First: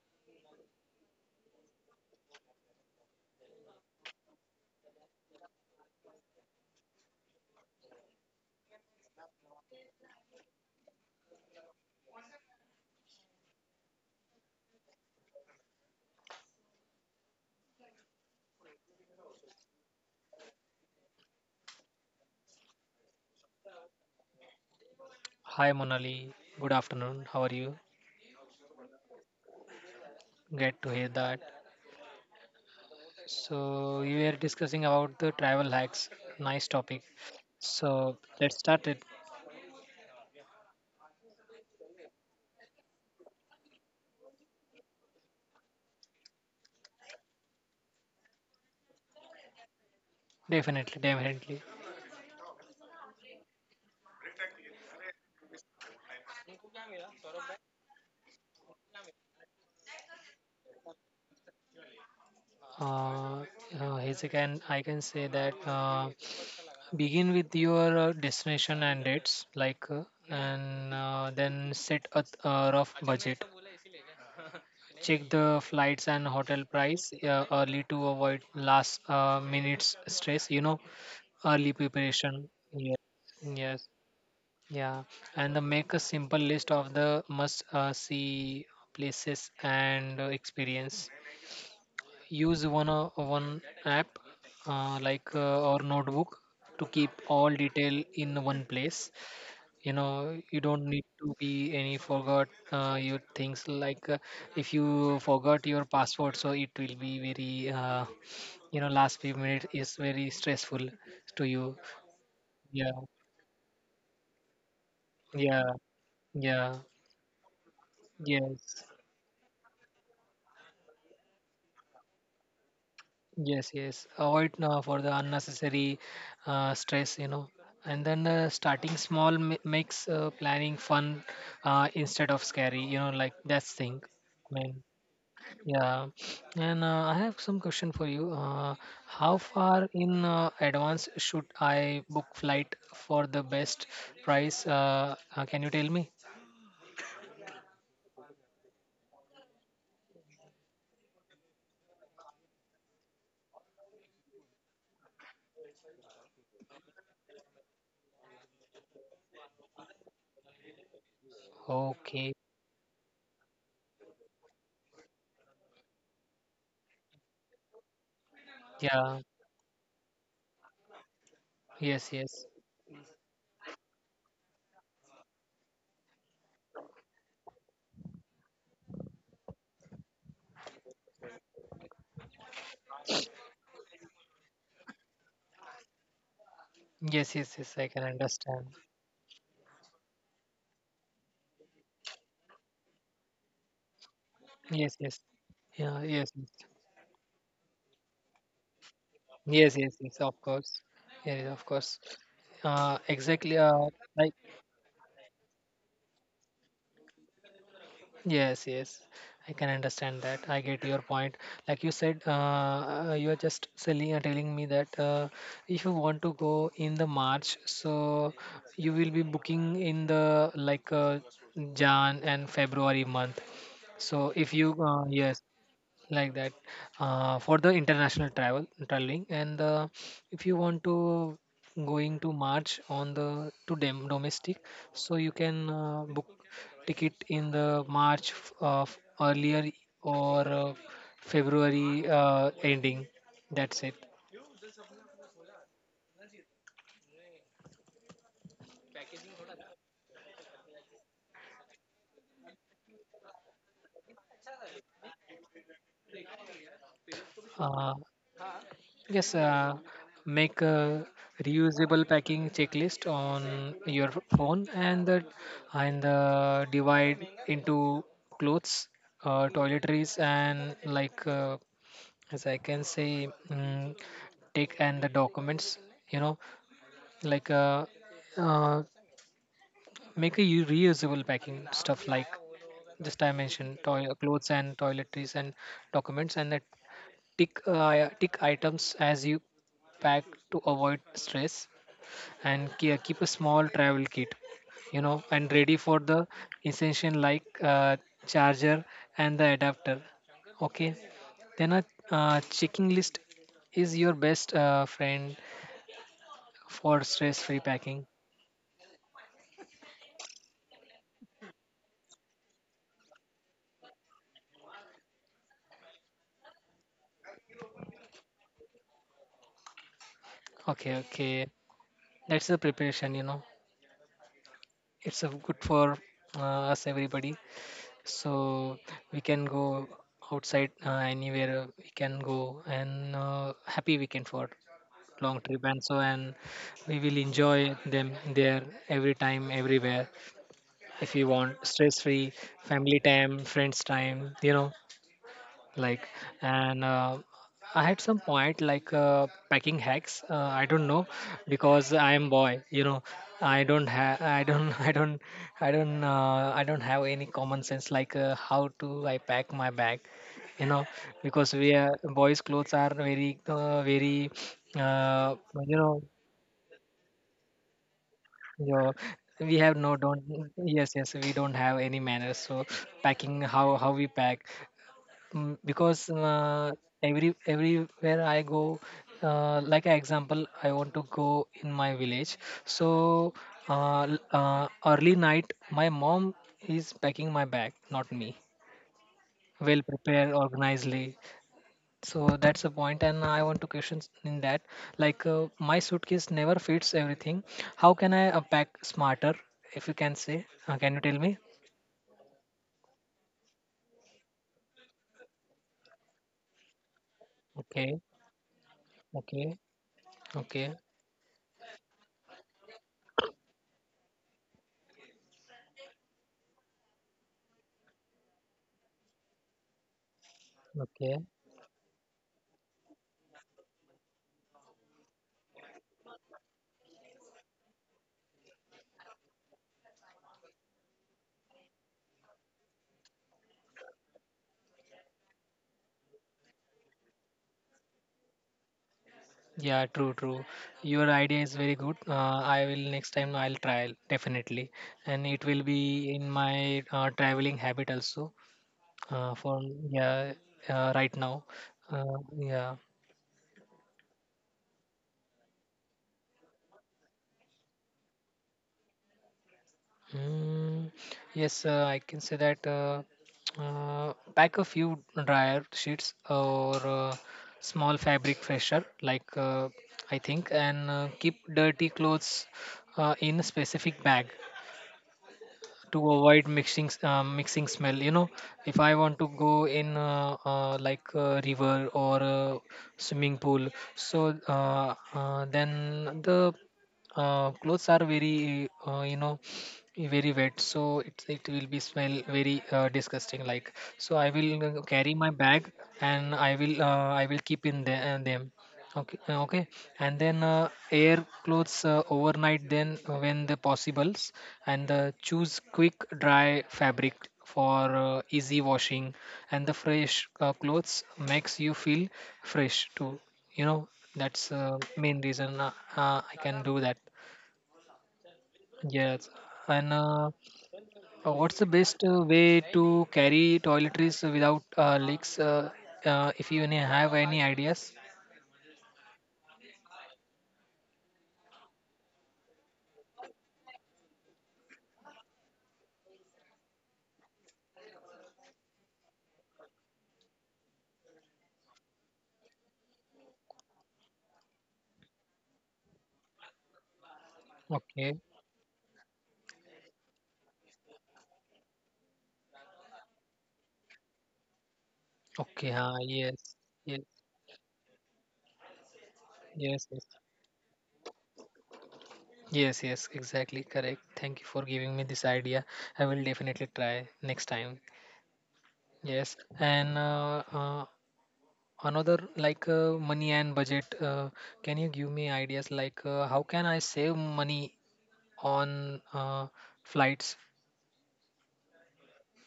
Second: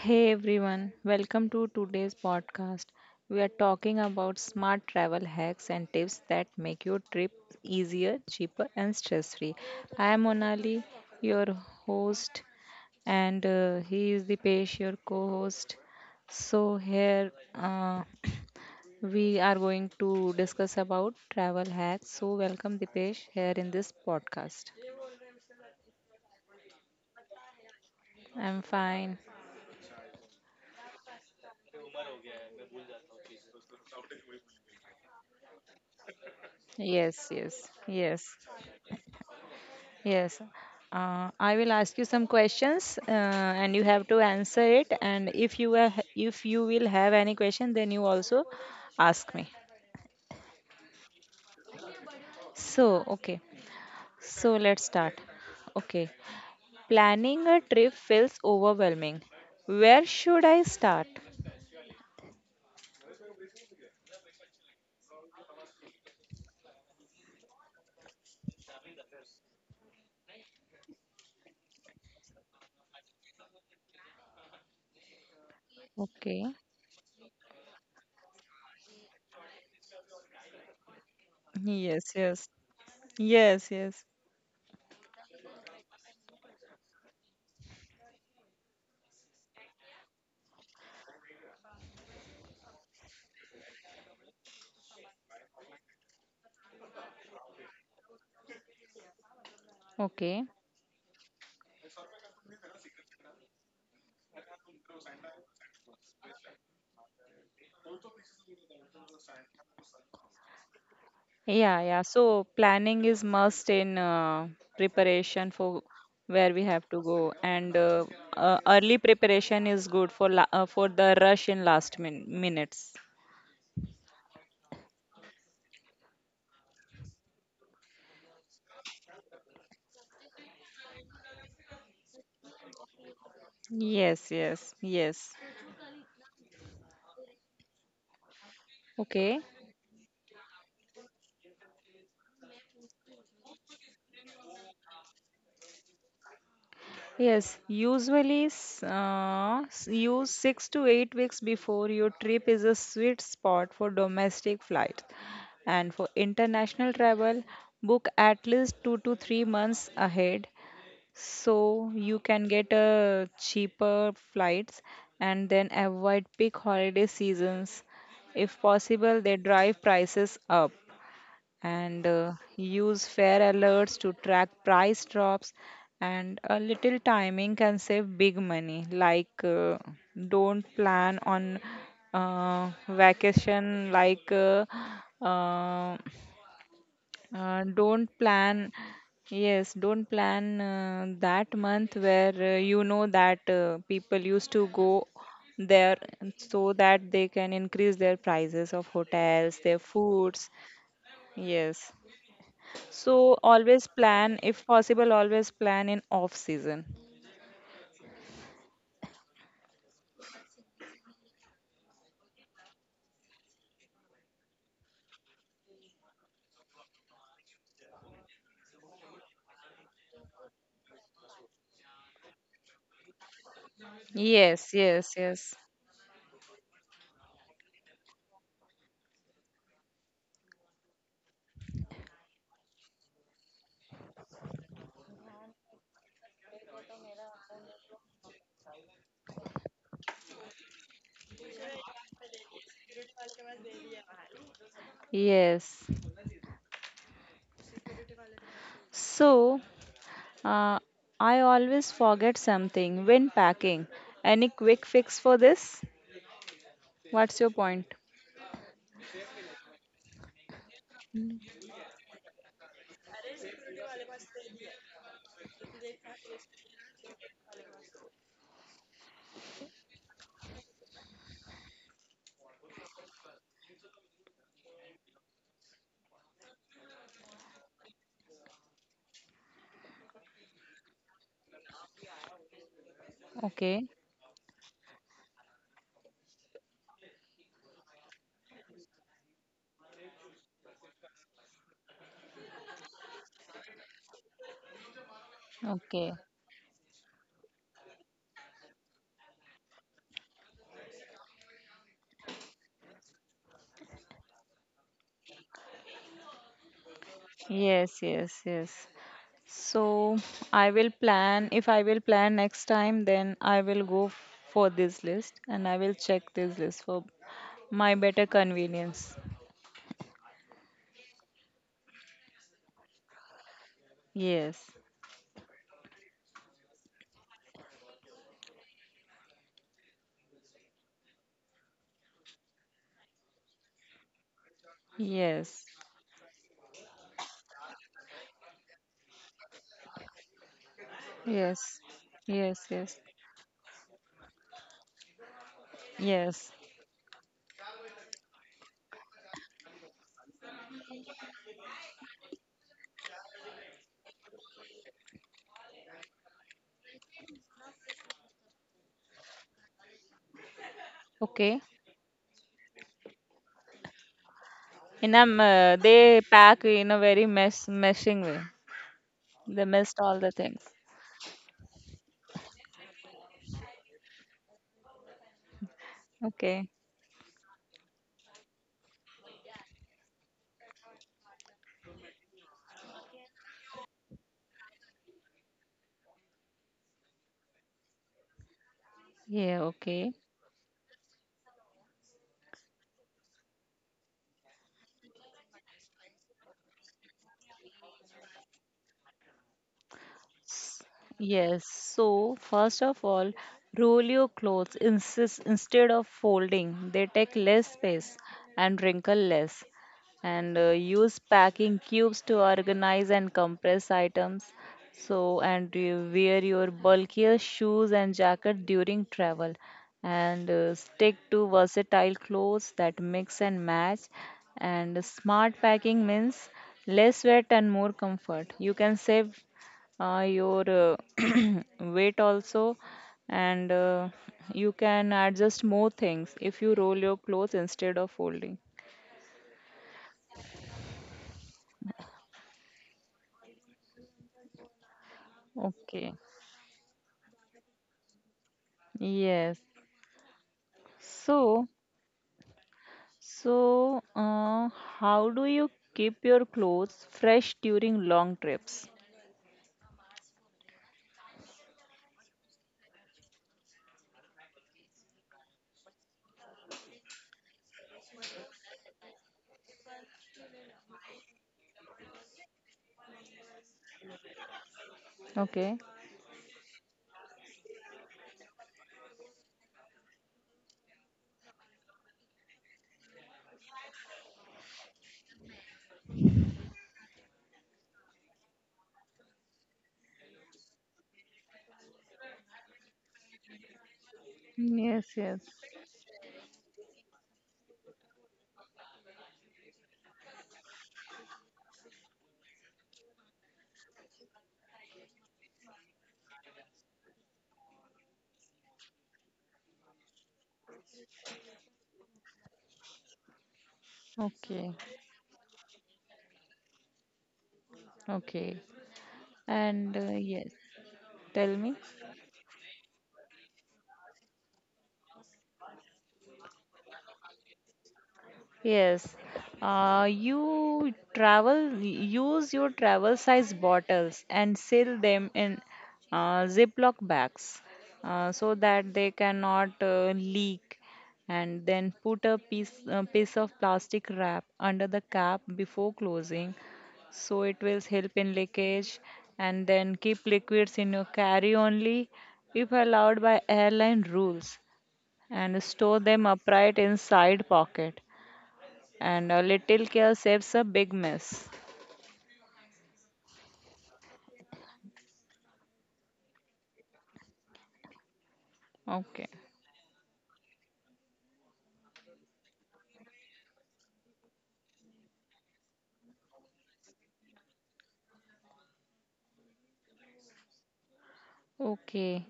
hey everyone, welcome to today's podcast. We are talking about smart travel hacks and tips that make your trip easier, cheaper, and stress free. I am Monali, your host, and he is the Dipesh, your co host. So, here we are going to discuss about travel hacks. So, welcome Dipesh here in this podcast. Hi Monali, good afternoon. How are you? I'm fine. Glad to hear that. So we were discussing about the travel hacks. Nice topic. Yes, yes, So yes. let's start it. Yes. I will ask you some questions, and you have to answer it. And if you are, if you will have any question, then you also ask me. Definitely, definitely. So, okay. So let's start. Okay. Planning a trip feels overwhelming. Where should I start? Uh, as I can say that begin with your destination and dates, like, and then set a rough budget. Check the flights and hotel Okay. price early to avoid last minutes stress, you know, early Yes, preparation. yes. Yes, Yes, yes, yes. yeah. And the make a simple list of the must see places and experience. Use one app, like, or notebook, to keep all detail in one place. You know, Okay. you don't need to be any forgot your things, like, if you forgot your passport, so it will be very, you know, last few minutes is very stressful to you. Yeah, yeah. So Yeah, planning is must in preparation yeah, for where we yeah, have to go, and yes, early preparation is good for la for the rush in last minutes. yes, yes. Avoid for the unnecessary stress, you know. And then starting small makes planning fun instead of scary, you know, like that's thing. Yes, I yes, mean, yes. yeah. And I have some question for you. How Okay. far in advance should I book flight for the best price? Can you tell me? Yes, usually use 6 to 8 weeks before your trip is a sweet spot for domestic flights. And for international travel, book at least 2 to 3 months ahead so you Okay. can get cheaper flights and then avoid peak holiday seasons. If Yeah. possible, they drive prices up and Yes, yes. use fare alerts to track price drops. And a little timing can save big money. Don't plan on vacation uh, Yes, yes, yes, I can don't understand. plan, yes, don't plan that month where you know that people used to Yes, go yes. there Yeah, yes, yes. so that they can increase their prices of hotels, Yes, their yes, yes, of foods. course. Yes, of Yes. course. So Exactly. Always Like, plan, if possible, always plan in off season. yes, yes. I can understand that. I get your point. Like you said, you are just selling and telling me that if you want to go in the March, so you will be booking in the like, Jan and February month. So if you Yes, yes, yes, yes. like that, for the international travel traveling and if you want to going to March on the to domestic, so you can book ticket in the March of earlier or February ending. That's it. Yes. So, uh, I always forget something when packing. Any quick fix for this? What's your uh, point? Yes, make a Mm. reusable packing checklist on your phone and the divide into clothes, toiletries, and like, as I can say, take and the documents. You know, like, uh, make a reusable packing stuff like just I mentioned, Okay, toy clothes and toiletries and documents, and that tick, yeah, tick items as you pack to avoid stress and keep a small travel kit, you know, and ready for okay. the essential like, charger and the adapter. Okay. Then a checking list is your best friend for stress free packing. Yes, yes, yes. So if I will plan next time, then I will go for this list and I will check this list for my better convenience. Okay, okay. That's the preparation, you know. Yes, It's a good for us everybody. So we can go outside, anywhere we can go, and happy weekend for long trip, yes, and so and we will enjoy them there every time, everywhere, if you want yes, stress free yes, family yes, time, friends time, you know, like. yes. And I had some point like, packing hacks, I don't know because I am boy, you know. I don't I don't have any common sense, like, how to I pack my bag, you know, because Okay. we are boys clothes are very, very, And uh, I'm, you know, they pack in a very meshing way. your we They have no messed don't, all the things. yes, yes, we don't have any manners, so packing how we pack. Because, Okay. everywhere I go, like an example, I want to go in my village. So early night, my mom is packing my bag, not me. Yeah, Well okay. prepared, organizedly. So that's the point, and I want to question in that. Like, my suitcase never fits everything. How can I pack smarter? If you can say, can you tell me? Yes, so first of all, roll your clothes instead of folding. They take less Okay, space and wrinkle okay, less. And okay, use packing cubes to organize and compress items. So, and you wear your bulkier shoes and jacket during travel. And okay. stick to versatile clothes that mix and match. And smart packing means less weight and more comfort. You can save your weight also and you can adjust more things if you roll your clothes instead of folding. Yeah, true, true. Your idea is very good. I will next time I'll try definitely, and it will be Okay. in my traveling habit also. For, Yes. yeah, right now, so uh, yeah. so uh, how do you keep your clothes fresh during long trips? Mm, yes, I can say that. Pack a few dryer sheets or small fabric freshener, like, I think, and keep dirty clothes in a specific bag Okay. to avoid mixing smell, you know. If I want to go in, like a river or a swimming pool, so then the clothes are very, you know, very wet, so it will be smell very, disgusting, like. So I will, carry Yes, my yes. bag, and I will keep in the, them. Okay, okay, and then air clothes overnight, then when the possibles, and choose quick dry fabric for easy washing, and the fresh clothes makes you feel fresh too. You know, that's Okay, main reason, I can do that. okay, Yes, and and yes, what's the tell me. best way to carry toiletries without leaks? If you any have any ideas? Yes, use your travel size bottles and seal them in Ziploc bags so that they cannot leak. And then put a piece of plastic wrap under the cap before closing so it will help Okay. in leakage. And then keep liquids in your carry only if allowed by airline rules and Okay, huh, store them yes, upright yes, inside pocket, and a yes, little yes, care saves a big mess. yes, yes, exactly correct. Thank you for giving me this idea. I will definitely try next time. Yes, Okay. and another like, money and budget. Can you give me ideas like, how can I save money on, flights? Okay.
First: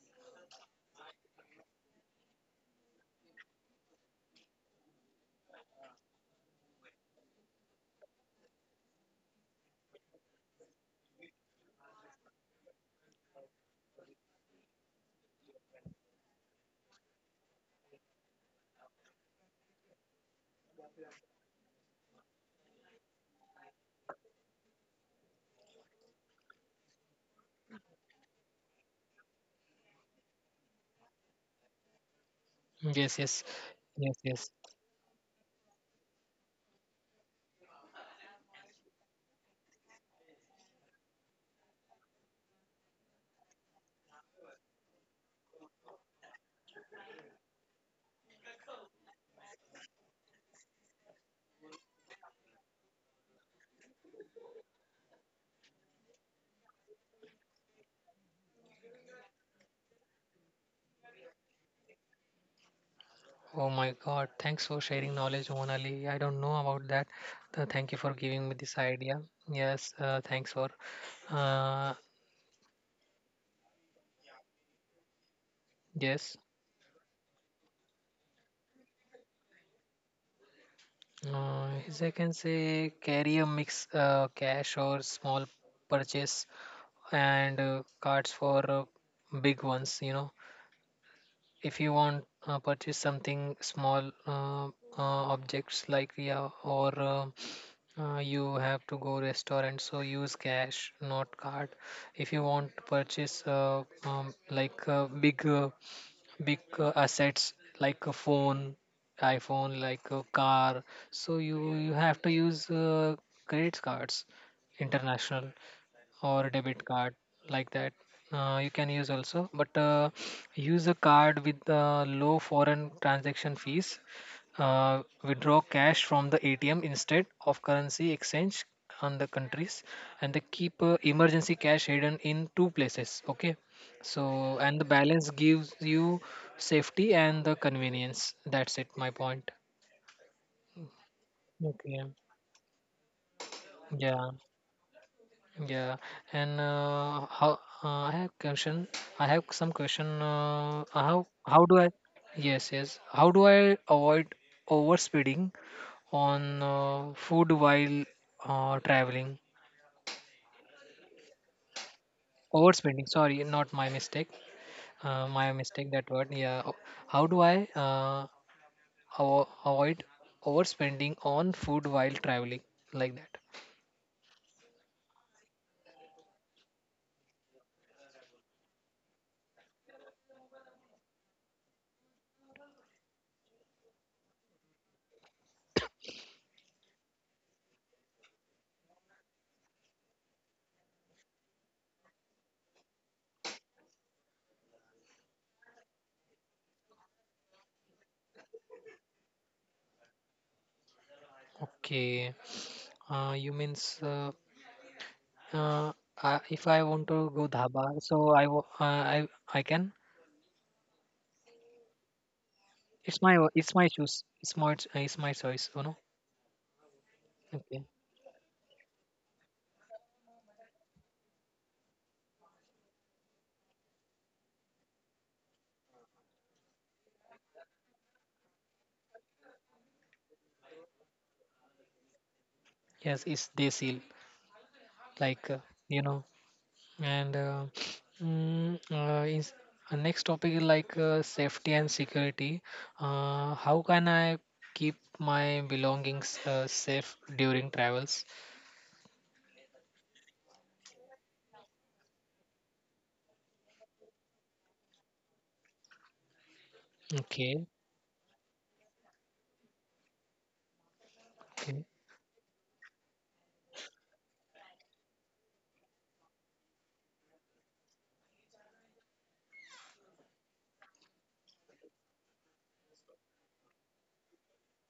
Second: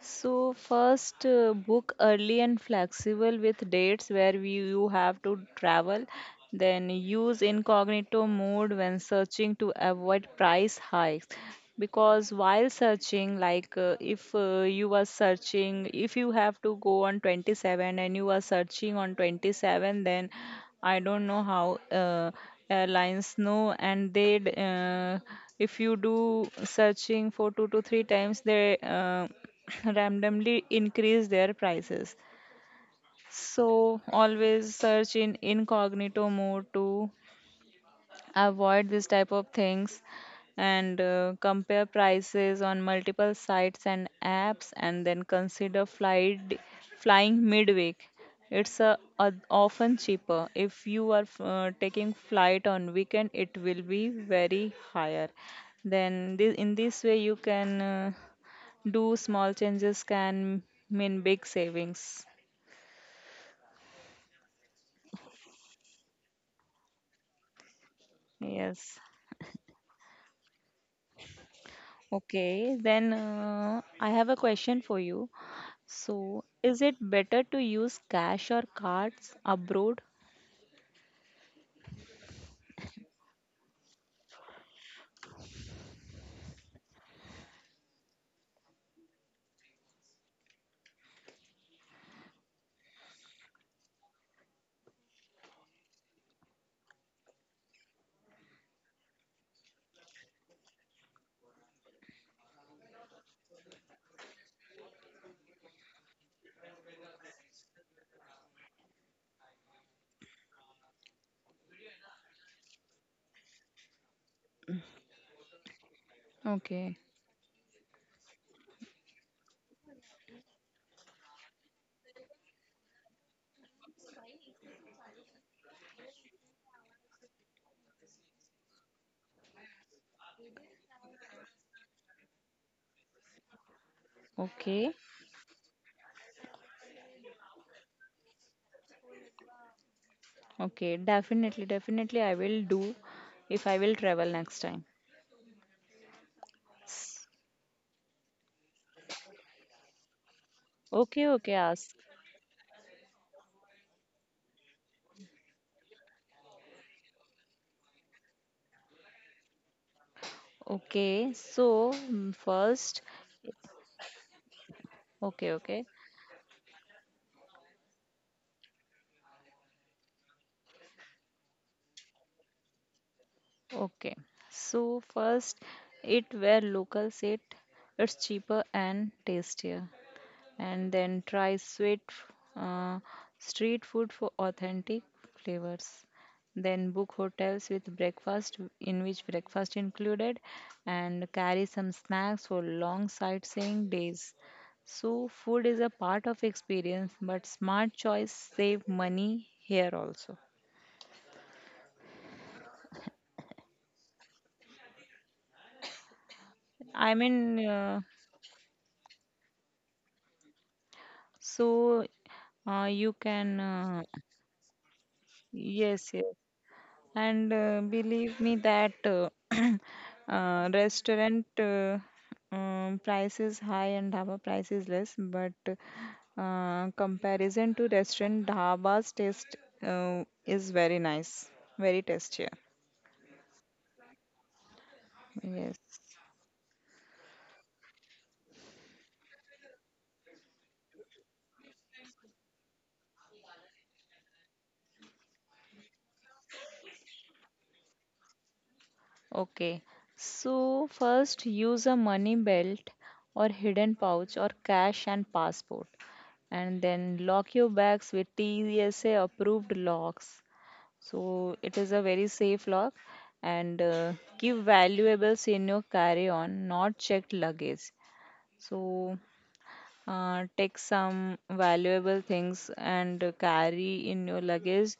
So first, book early and flexible with dates where you have to travel. Then use incognito mode when searching to avoid price hikes. Because while searching, if you are searching, if you have to go on 27 and you are searching on 27, then I don't know how airlines know, and if you do searching for two to three times, they randomly increase their prices. Yes, yes, So yes, yes. always search in incognito mode to avoid this type of things, and compare prices on multiple sites and apps, and then consider flight flying midweek. It's often cheaper. If you are taking flight on weekend, it will be very higher. Then in this way you can do small changes can mean big savings. Oh my God! Thanks for sharing knowledge, Monali. I don't know about that. Thank you for giving me this Yes. idea. Yes, thanks for. Uh, Okay, then I have a question for you. Yes, So, is it better to use cash or cards abroad? As I can say carry a mix, cash or small purchase, and cards for, big ones. You know, if you want, purchase something small, objects like, yeah, or, you have to go restaurant, so use cash, not card. If you want to purchase, like, big, big, assets like a phone, iPhone, like a car, so you have to use, credit cards international or debit Okay. card, like that. You can use also, but, use a card with, low foreign transaction fees. Withdraw cash from the ATM instead of currency exchange on the countries, and they keep, emergency cash hidden in two places. Okay, so and the Okay, balance gives you safety and the convenience. That's it. My point. okay, definitely, Okay. definitely, I will do if I will travel Yeah. next time. Yeah, and S- how I have question. I have some question. Okay, okay, How do ask. I? Yes, yes. How do I avoid overspeeding on, food while, traveling? Okay, so first, Overspending. Sorry, not my mistake. Okay, My okay, mistake. That word. Yeah. How do I, avoid overspending on food while traveling, like that? okay. So, first, eat where locals eat, it's cheaper and tastier. And then try sweet uh, street food for authentic flavors, then book hotels with breakfast in which breakfast included, and carry some snacks for long sightseeing days. So food is a part of experience but smart choice save money here also. Okay. You means, Uh, if I I want mean, to go dhaba, so I I can. so you It's can, my it's my choice. It's my it's my choice. yes, You know. yes. And Okay. believe me that restaurant price is high and dhaba price is less, but comparison to restaurant, dhaba's taste is very nice, very tastier. Yes, it's desil. Like, Yes. you know, and, is, next topic is like, safety and security. How can I keep my belongings, safe during travels? Okay. So first, use a money belt or hidden pouch or cash and passport, and then lock your Okay. bags with TSA approved locks. So it is Okay. a very safe lock, and keep valuables in your carry on, not checked luggage. So take some valuable things and carry in your luggage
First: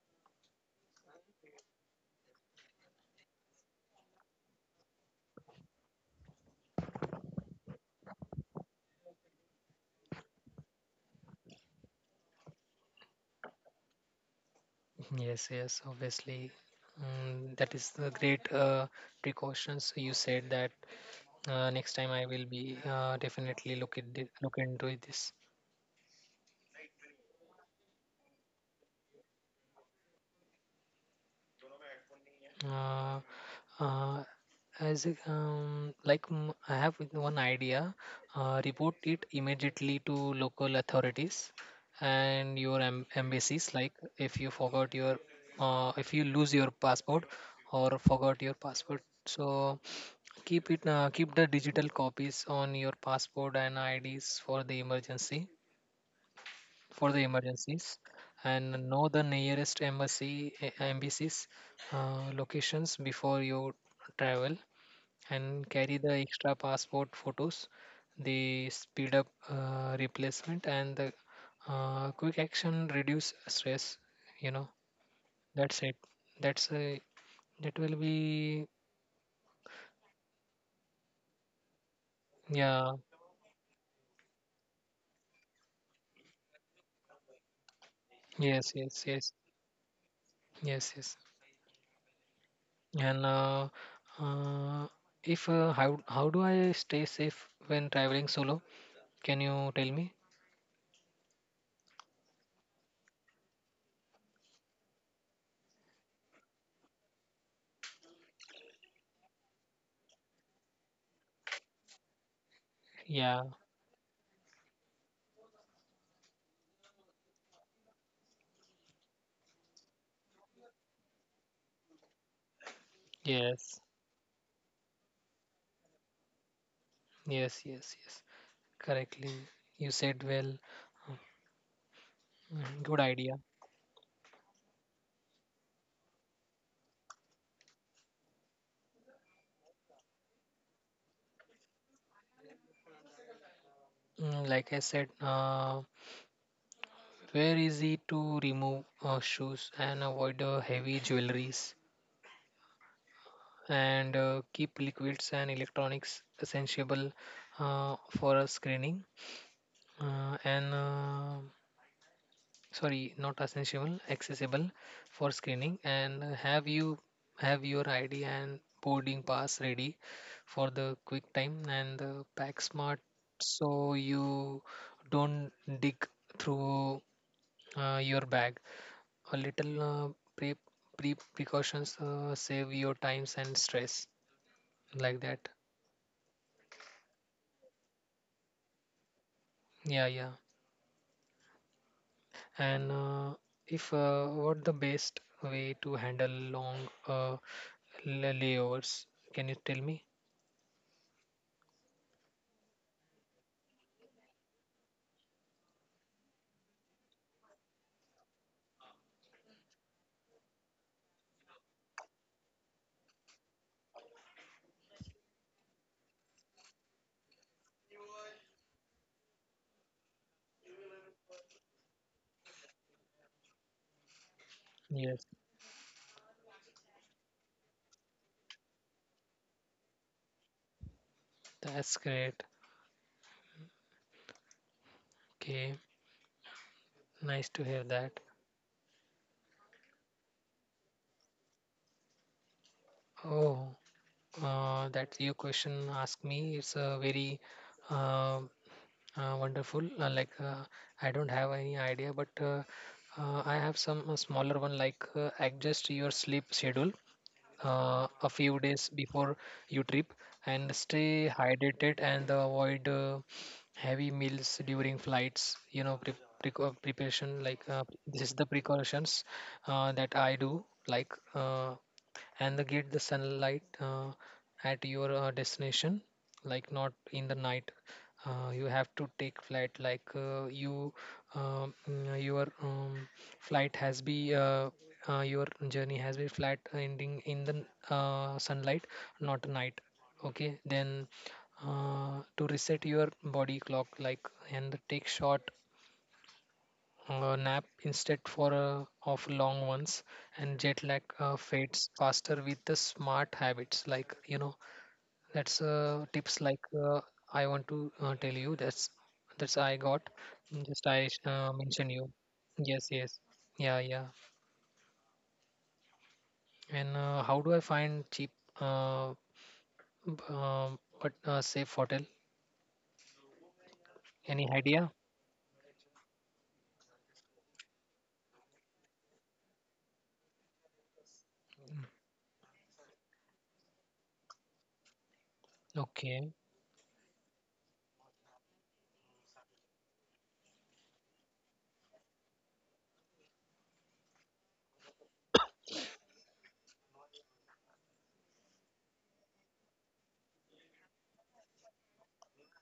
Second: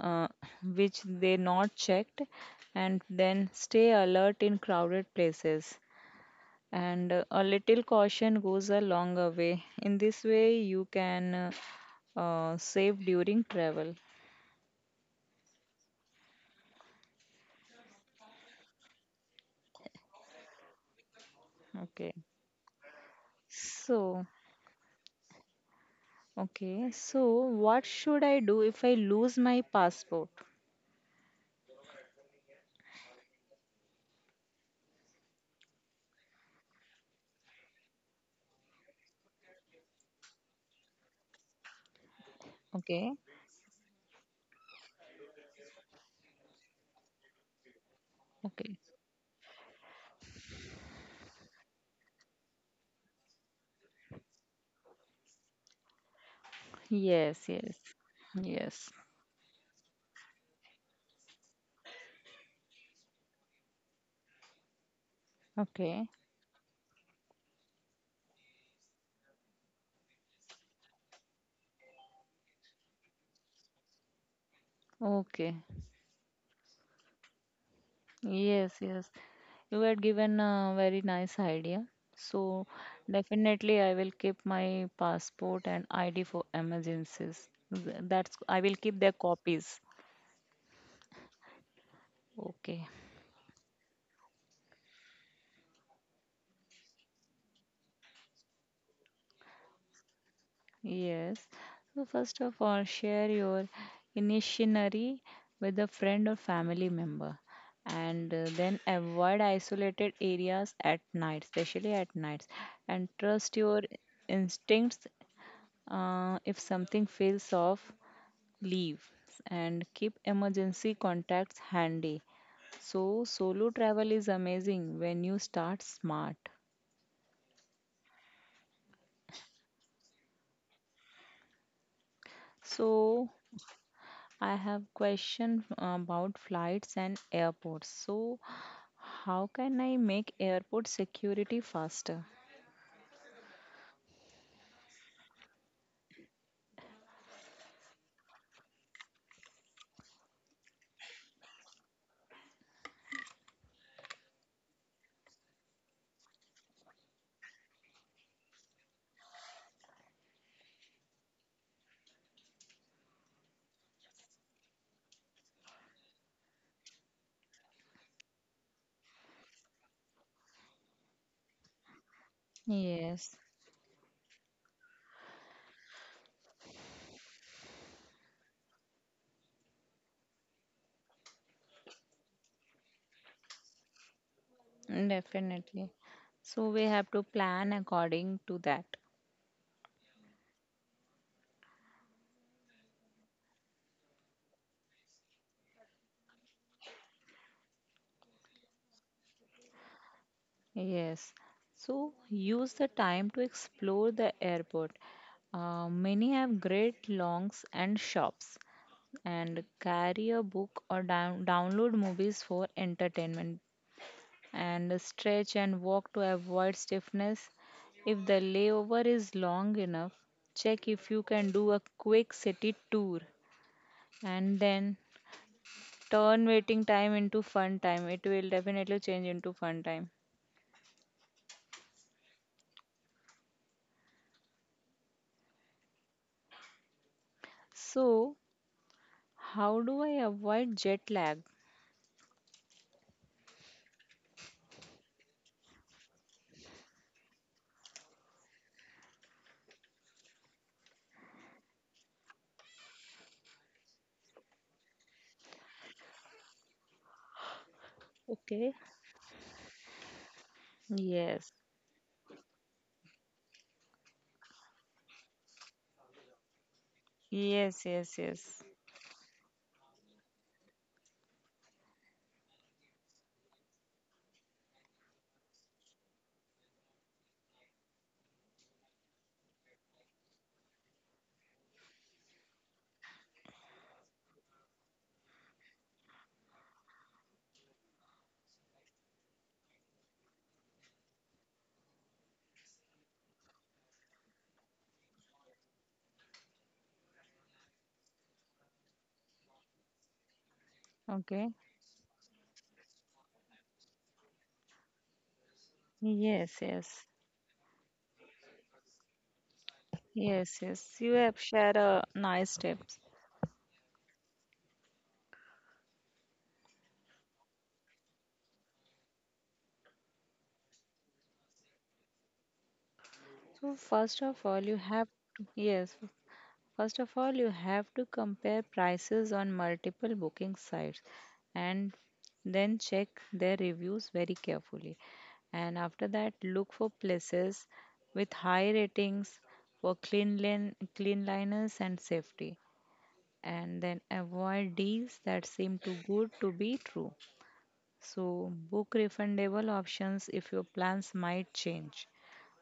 uh, which they not checked, and then stay alert in crowded places, and a little caution goes a longer way. In this way you can save during travel. Yes, yes, obviously. That is the great, precautions. So you said that, next time Okay, I will be, definitely look at so look into it this. okay, so what should I do if I lose my passport? Uh, uh, as like, I have one idea, report it immediately to local authorities and your Okay. embassies. Like if you forgot your, if you lose your passport or forgot your Okay. passport, so. Keep the digital copies on your passport and IDs for the emergency for the Yes, yes, emergencies, and yes. know the nearest embassies, locations before you travel, and carry Okay, the extra passport photos the speed up, replacement and the, quick action reduce stress, you know. okay. That's it. that's a that will be. Yes, yes. You had given a very nice idea. So Yeah, definitely I will keep my passport and ID for emergencies. That's, I yes, will keep yes, their yes, copies. yes, yes. Okay. And, uh, if, how how do I stay safe when traveling solo? Can you tell me? Yes. So first of all, share your initiatory with a friend or family member, and then avoid isolated areas at night, especially at nights, and Yeah. trust your instincts. If something feels off, leave, and keep emergency contacts handy. So solo Yes. travel is amazing when you start smart. Yes. Yes. Yes. Correctly. You said well. Good So idea. I have question about flights and airports. So, how can I make airport security faster? Like I said, very easy to remove, shoes and avoid, heavy jewelries, and keep liquids and electronics essential, for a screening. And sorry, not essential, accessible for screening, and have your ID and boarding pass ready for the quick time, and the pack smart Yes, so you don't dig through, your bag. A little, pre precautions, save your times and stress, like that. definitely. So we have to plan according to that. Yeah, yeah. And, if, what the best way to handle long, uh, layovers? Can you tell me? Yes. So use the time to explore the airport. Many have great longs and shops. And carry a book or download movies for entertainment, and stretch and walk to avoid stiffness. If the layover is long enough, check if you can do a quick city tour, and Yes, then turn waiting time into fun time. It will definitely change into fun time. that's great. Okay, nice to hear that. So, how do I avoid jet lag? Oh, that your question asked me is, very, uh, wonderful. I don't have any idea, but I have some smaller one like adjust your sleep schedule a few days Okay. before you trip, and stay Yes. hydrated, and avoid heavy meals during flights. Preparation like Yes, this is yes, the yes. precautions that I do like and the get the sunlight at your destination, like not in the night. You have to take flight like you mm, your flight has be your journey has been flat ending in the sunlight, not night, okay, then to reset your body clock, like, and take short nap instead for of long ones, and jet lag Okay. fades faster with the smart habits, like, that's tips Yes, like yes. I want to tell you that's I got. Yes, Just yes. I You have shared mention a you. nice Yes, tips. yes. Yeah, yeah. And how do I find cheap uh, b- uh, but safe hotel, So first of any all, idea? Yes. First of all, you have to compare prices on multiple booking sites, and then check their reviews very carefully. And after Okay. that, look for places with high ratings for cleanliness and safety. And then avoid deals that seem too good to be true. So, book refundable options if your plans might change.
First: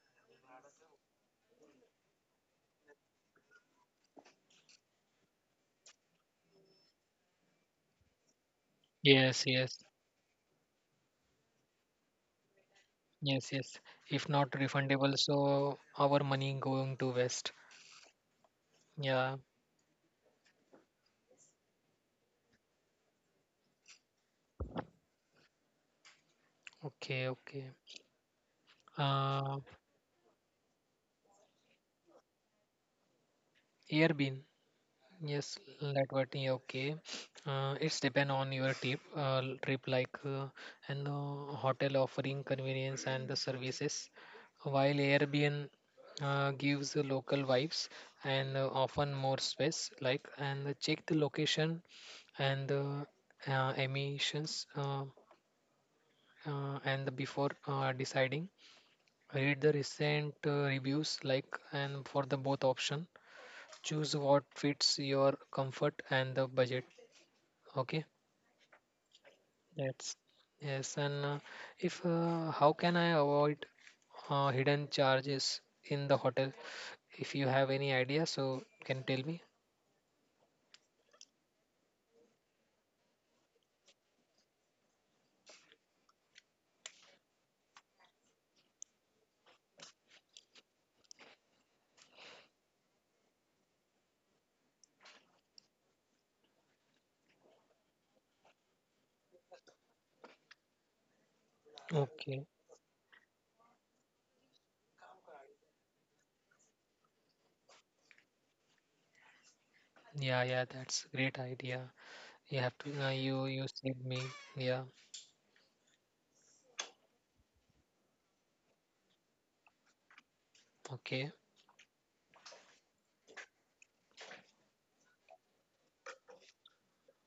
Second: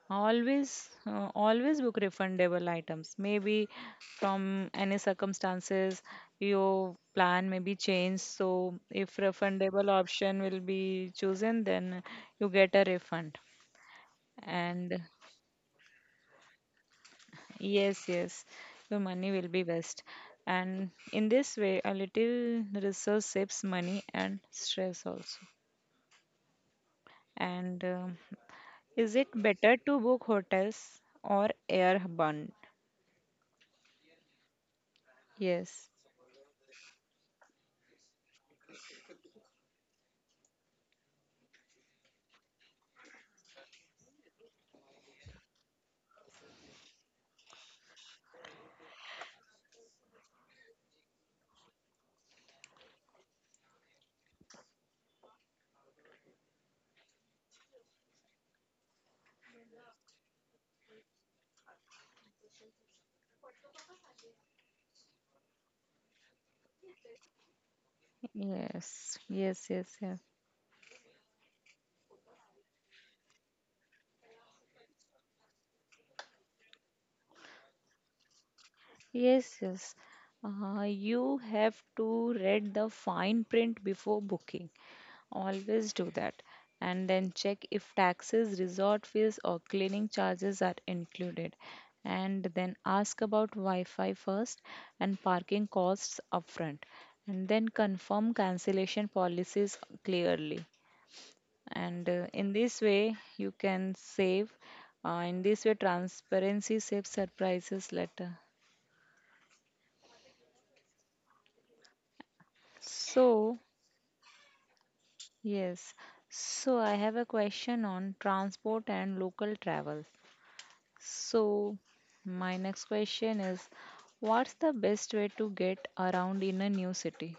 Always, always book refundable items. Maybe from any circumstances your plan may be changed. So if Yes, yes, refundable option will be chosen, then you get a refund. yes, yes. If not And refundable, so our money going to waste. yes, yes, your money Yeah. will be best. And in this way, a little research saves money and stress also. Okay, okay. And is it Uh, better to book hotels or airborne? Airbnb. Yes, Yes. Latvian, okay. It's depend on your trip like and the hotel offering convenience and the services, while Airbnb gives the local vibes and often more space. Like and check the location and the emissions and the before deciding. Read the recent reviews like and for the both option. Choose what fits your comfort and the budget. Okay, Yes, yes, yes, yes, that's, yes. And if how can I avoid hidden charges in the hotel? If you have any idea, so can tell yes, me. yes. You have to read the fine print before booking. Always do that. And then check if taxes, resort fees, or cleaning charges are included. And then ask about Wi-Fi first and parking costs upfront. And then confirm cancellation policies clearly. And in Okay. this way you can save, in this way transparency saves surprises later. Yeah, yeah, that's great idea. You have to you So you saved me. Yeah. yes, so I have a question on transport and local travel. Okay. So my next question is, what's the best way to get around in a new city?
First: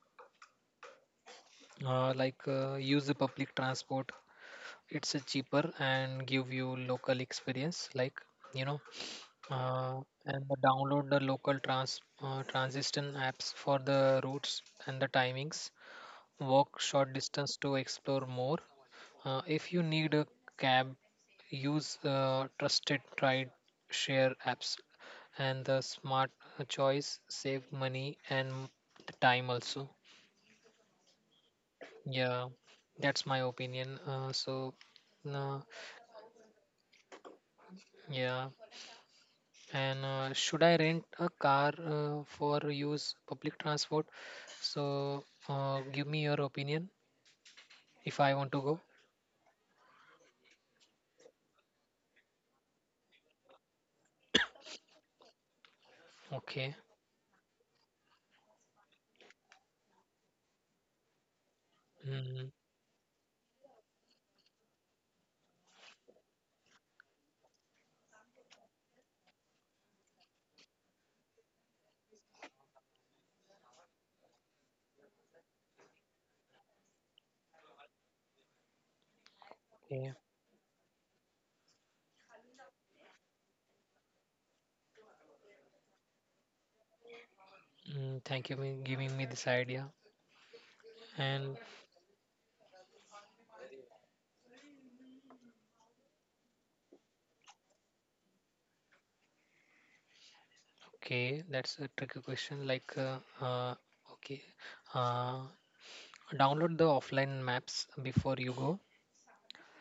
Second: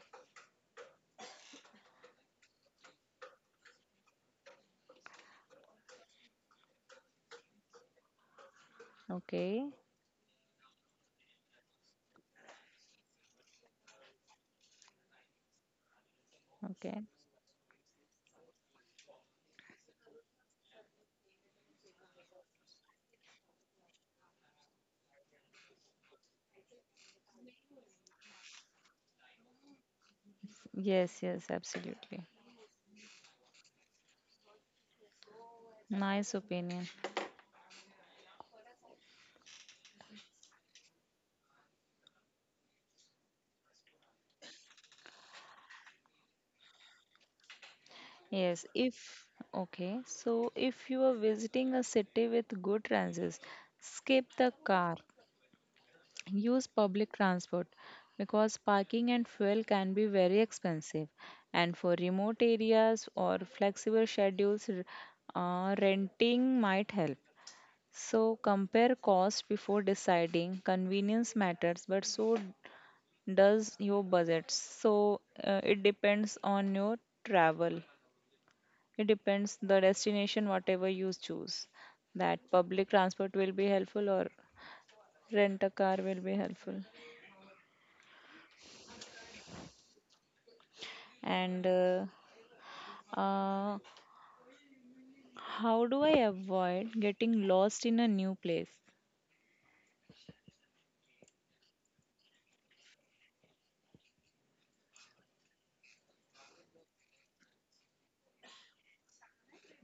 Like use the public transport. It's cheaper and give you local experience, like, you know. Okay, uh, and the download the local transition apps for the routes and the timings. Walk okay, short distance to explore more. If you need a cab, use trusted ride share apps, and the smart choice save money and the time also. yes, yes, absolutely. Yeah, that's my opinion. Uh, Nice opinion. yeah. And should I rent a car for use public transport? So give me your opinion if I want to go. Yes, if Okay, so if you are visiting a city with good transit, skip the car, Okay. use public transport because parking and fuel can be very expensive. And for remote Mm, areas or flexible schedules, renting might help. So compare cost before deciding. Convenience matters, but so does your budget. So it depends on your travel. It depends the okay. destination, whatever you choose. That public transport will be helpful or rent a car will be helpful. Mm, thank you for giving me this idea. And And uh, how do I avoid getting lost in a new place? okay, that's a tricky question. Like, uh, okay, uh, download the offline maps before you go.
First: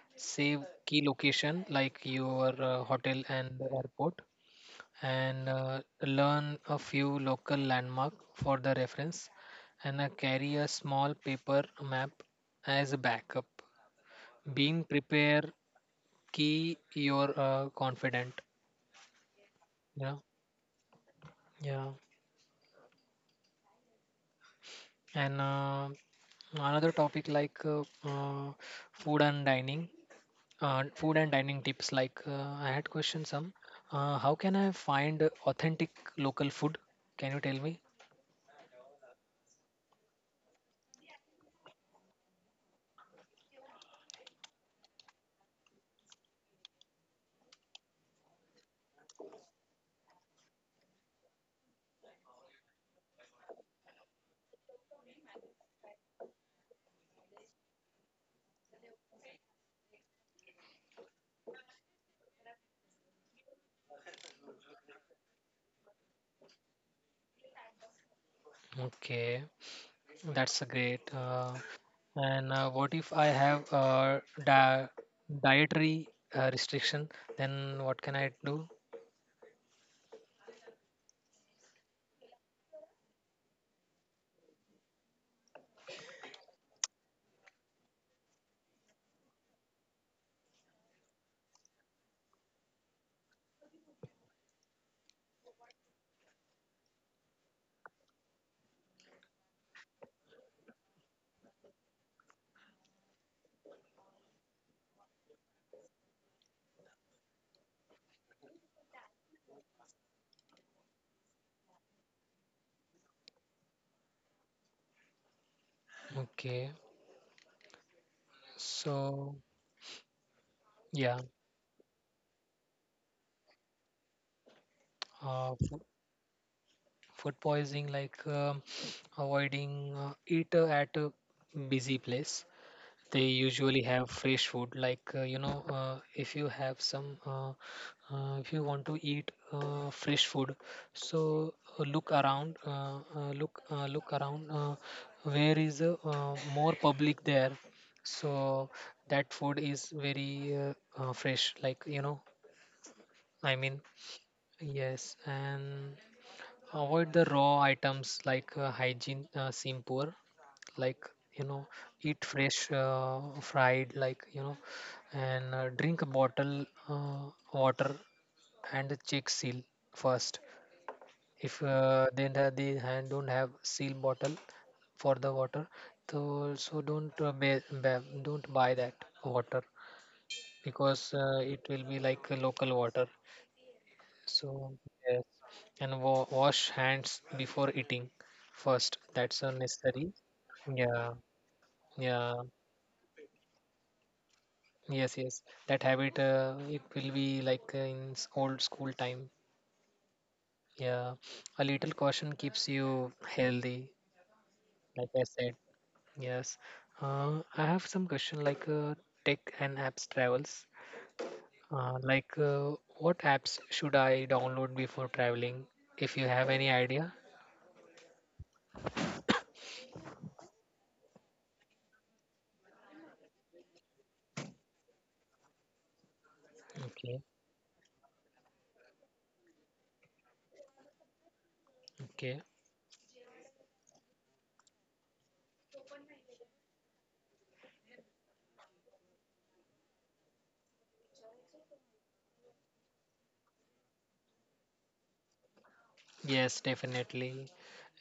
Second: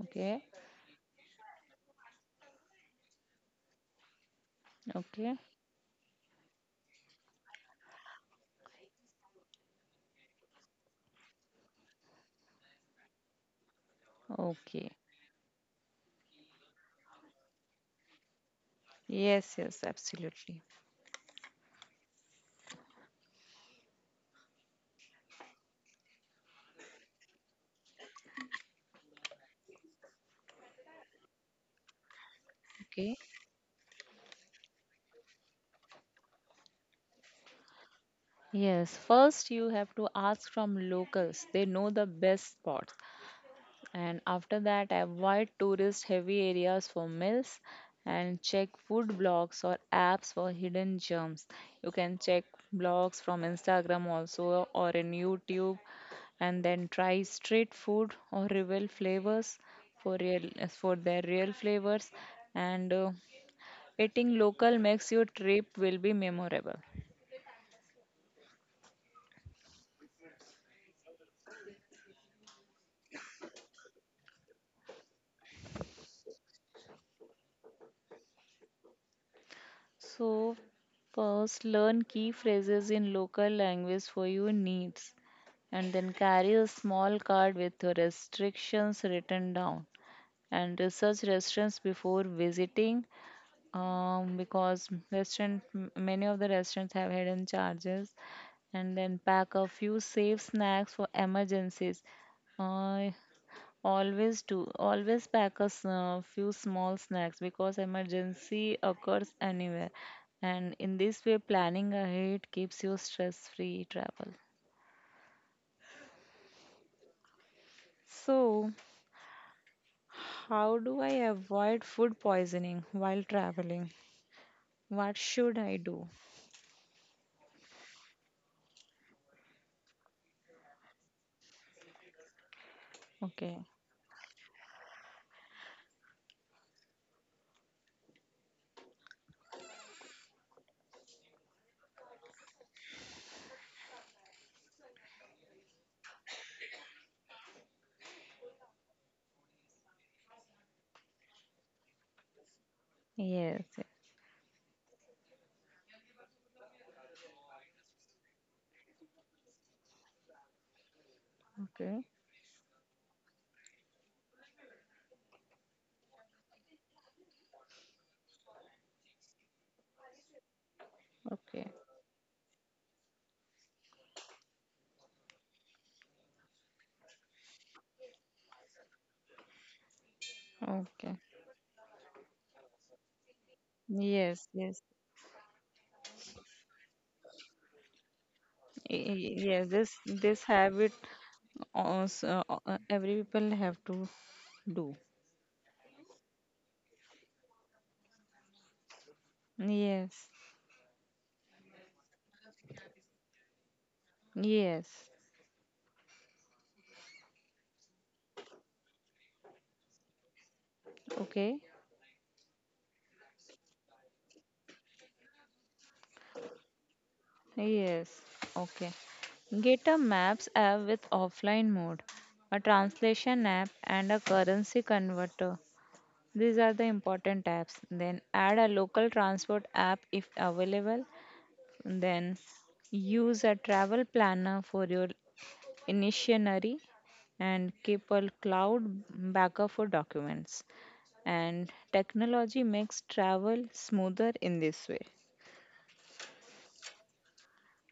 Okay, Save key location like your hotel and the airport. okay, And learn a few local landmark for the reference, and carry a small paper map as a backup. Being okay. prepared key your confident. Yes, yes, Yeah, absolutely. yeah. And another topic like food and dining. Food and dining tips like I had Okay. question some. How can I find authentic local food, can you tell me? Yes, first you have to ask from locals. They know the best spots. And after that avoid tourist heavy areas for meals, and check food blogs or apps for hidden germs. You can check blogs from Instagram also or in YouTube. And then try street food or real flavors, for their real flavors. And eating local makes your trip will be memorable. Okay. That's a great. And what if I have a dietary restriction? Then what can I do? So, first learn key phrases in local language for your needs, and then carry a small card with your restrictions written down, and research restaurants before visiting, because many of the restaurants have hidden charges. And then pack a few safe snacks for emergencies. Uh, Always do. Always pack few small snacks because emergency occurs anywhere. And in this way, planning ahead keeps you stress-free travel. Okay, So, so how do I yeah, avoid food poisoning while traveling? What should food, I do? food poisoning like avoiding eat at a busy place, they Okay. usually have fresh food like if you have some if you want to eat fresh food, so look around where is more public there, so that food is very fresh, like, i Yes. mean Yes. yes. And avoid the raw items, like hygiene seem poor, like, you know. Okay. Eat fresh fried, like, you know. And drink a bottle water and check seal first. If Okay. they hand don't have seal bottle for the water, so so don't don't buy that water, because Okay. It will be like a local water. So Yes. Yes. yes. And wash hands before eating first, that's Yes. Unnecessary. This habit Yeah, yeah. also every people have to do. Yes, yes, that habit it will be like in old school time. Yes. Yeah, a little caution keeps you healthy, like Yes. I said. Yes, I have some question like tech and apps travels. Okay. Like, what apps should I download before traveling? If you have any idea. Yes. Okay. Get a Maps app with offline mode, a translation app, and a currency converter. These are the Okay, important apps. Then add a local transport app if available. okay. Then use a travel planner for your itinerary and keep a cloud backup for documents. And technology makes travel smoother in this way. Yes, definitely.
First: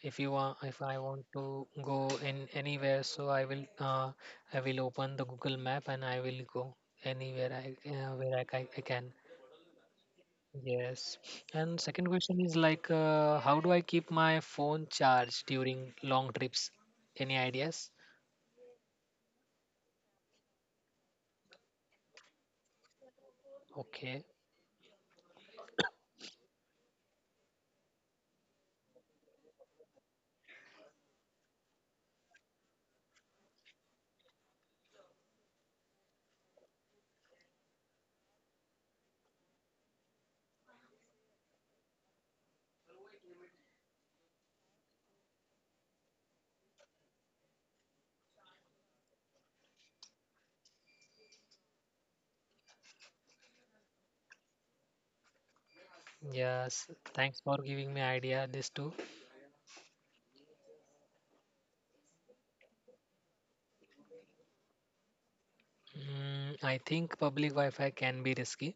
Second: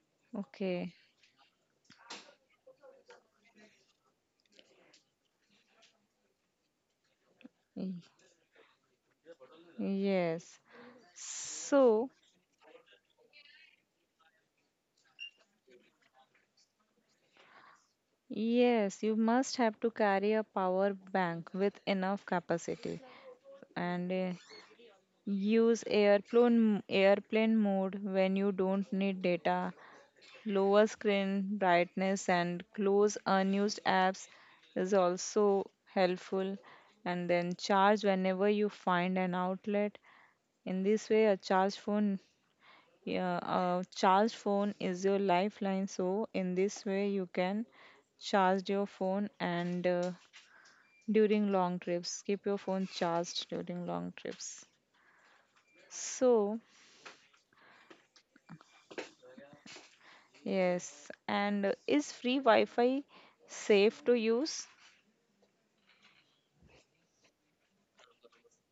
If you want, if Okay. I want to go in anywhere, so I will open the Google Map and I will go anywhere I I can. Yes. Yes. And second So, question is like, how do I keep my phone charged during long trips? Any ideas? yes, you must have to carry a power bank with enough capacity, and Okay. Use airplane mode when you don't need data. Lower screen brightness and close unused apps is also helpful, and then charge whenever you find an outlet. In this way, a charged phone, yeah, charged phone is your lifeline. So in this way, you can charge your phone, and during long trips, keep your phone charged during long trips. So Yes. Thanks for giving me idea this too. yes, and is free Wi-Fi safe to use? Mm, I think public Wi-Fi can be risky.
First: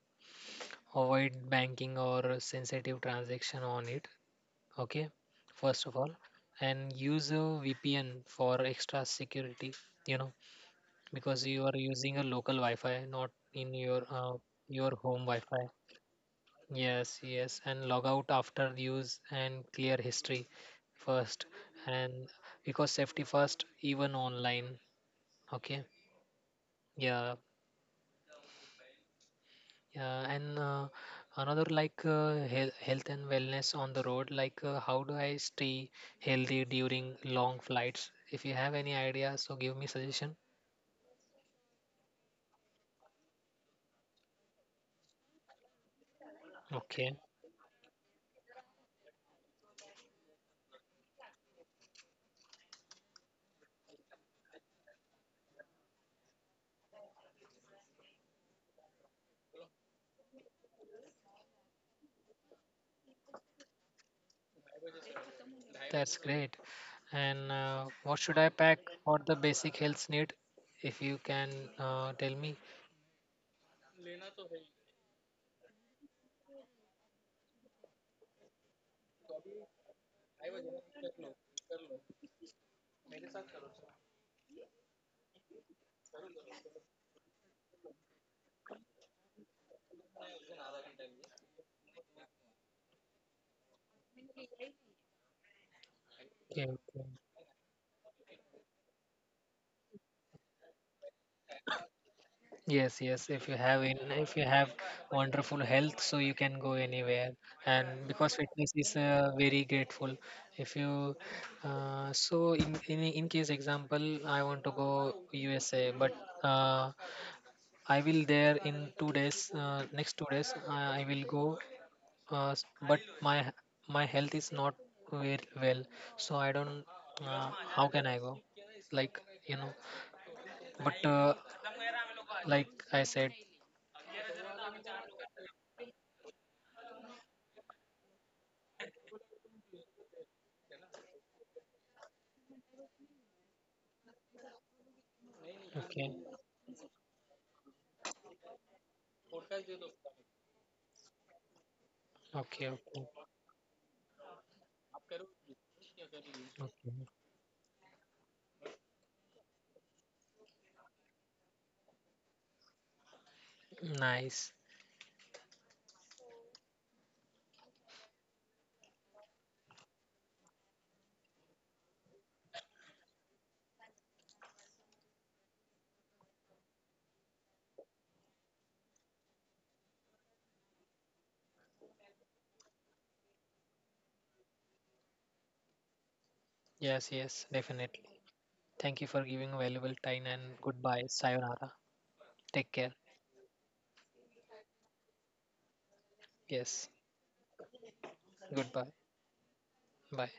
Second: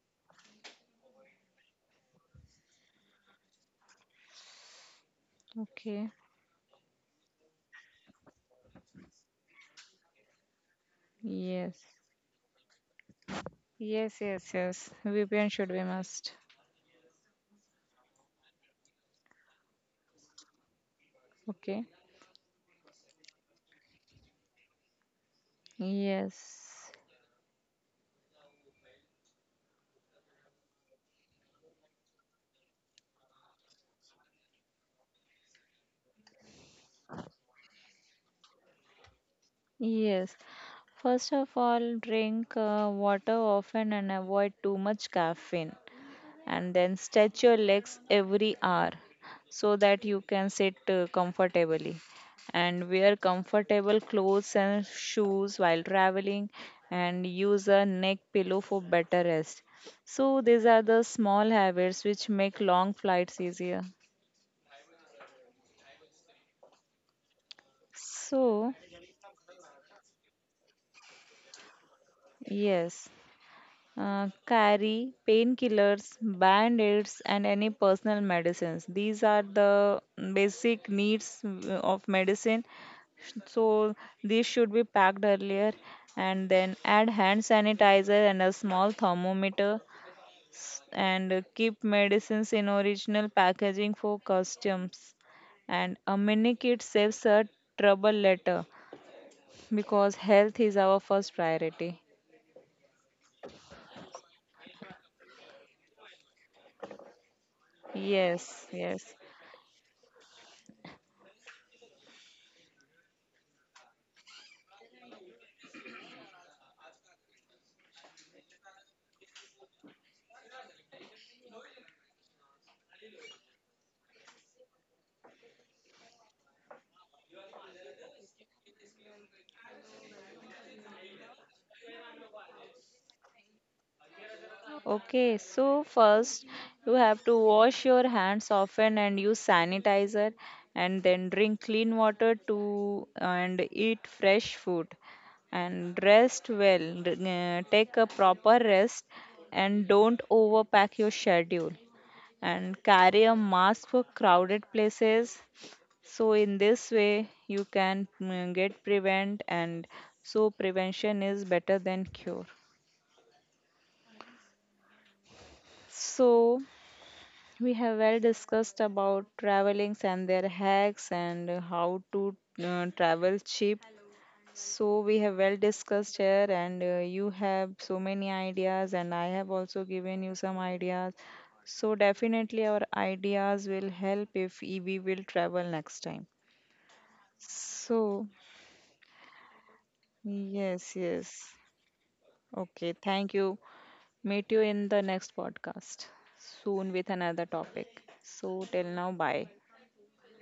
Avoid banking or sensitive transaction on it. Okay, first of Okay. all. And use a VPN for extra security, you know because you are Yes. using a local Wi-Fi, not in Yes. Yes. Yes. your home VPN Wi-Fi. should be must. Yes, yes. And log out after use and clear history first. Okay. And because safety first, even online. Okay. Yes. Yeah. Yeah, and another like health and wellness on the road. Like, how do I stay healthy during long flights? If you have any idea, so give me suggestion. Yes. First of all, drink water often and avoid too much caffeine. And then Okay, stretch your legs every hour so that you can sit comfortably. And wear comfortable clothes and shoes while traveling, and use a neck pillow for better rest. So, these are the small habits which make long flights easier. that's great. And what should I So, pack for the basic health need? If you can tell me. yes. Carry painkillers, band aids, and any personal medicines. These are the basic needs of medicine. So, these should be packed earlier. And then add hand sanitizer and a small thermometer. And keep medicines in original packaging for customs. And a mini Okay, kit okay. saves a trouble later because health is our first priority. Yes, yes. If you have wonderful health, so you can go anywhere. And because Yes, fitness is yes. Very grateful, if you, in case example, I want to go USA, but uh, I will there in 2 days. Next 2 days, I will go. But my health is not very well, so I don't. How can I go? Like, you know, but like I said, Okay, so first you have to wash your hands often and use sanitizer, and then drink clean water to and eat fresh food and okay. rest well. Take a proper rest and don't overpack your schedule Okay, and okay, carry okay. a mask for crowded places. So in this way you can get prevent, and so prevention is better than cure. Nice. So we have well discussed about travelings and their hacks and how to travel cheap. So we have well discussed here, and you have so many ideas, and I have also given you some ideas. So definitely our ideas will help if we will travel next time. Yes, yes, definitely. So Thank you for giving valuable time, and yes, goodbye. yes. Sayonara. Take Okay, care. thank you. Meet you in the next podcast Yes. soon with another topic. So till Goodbye. now, bye. Bye.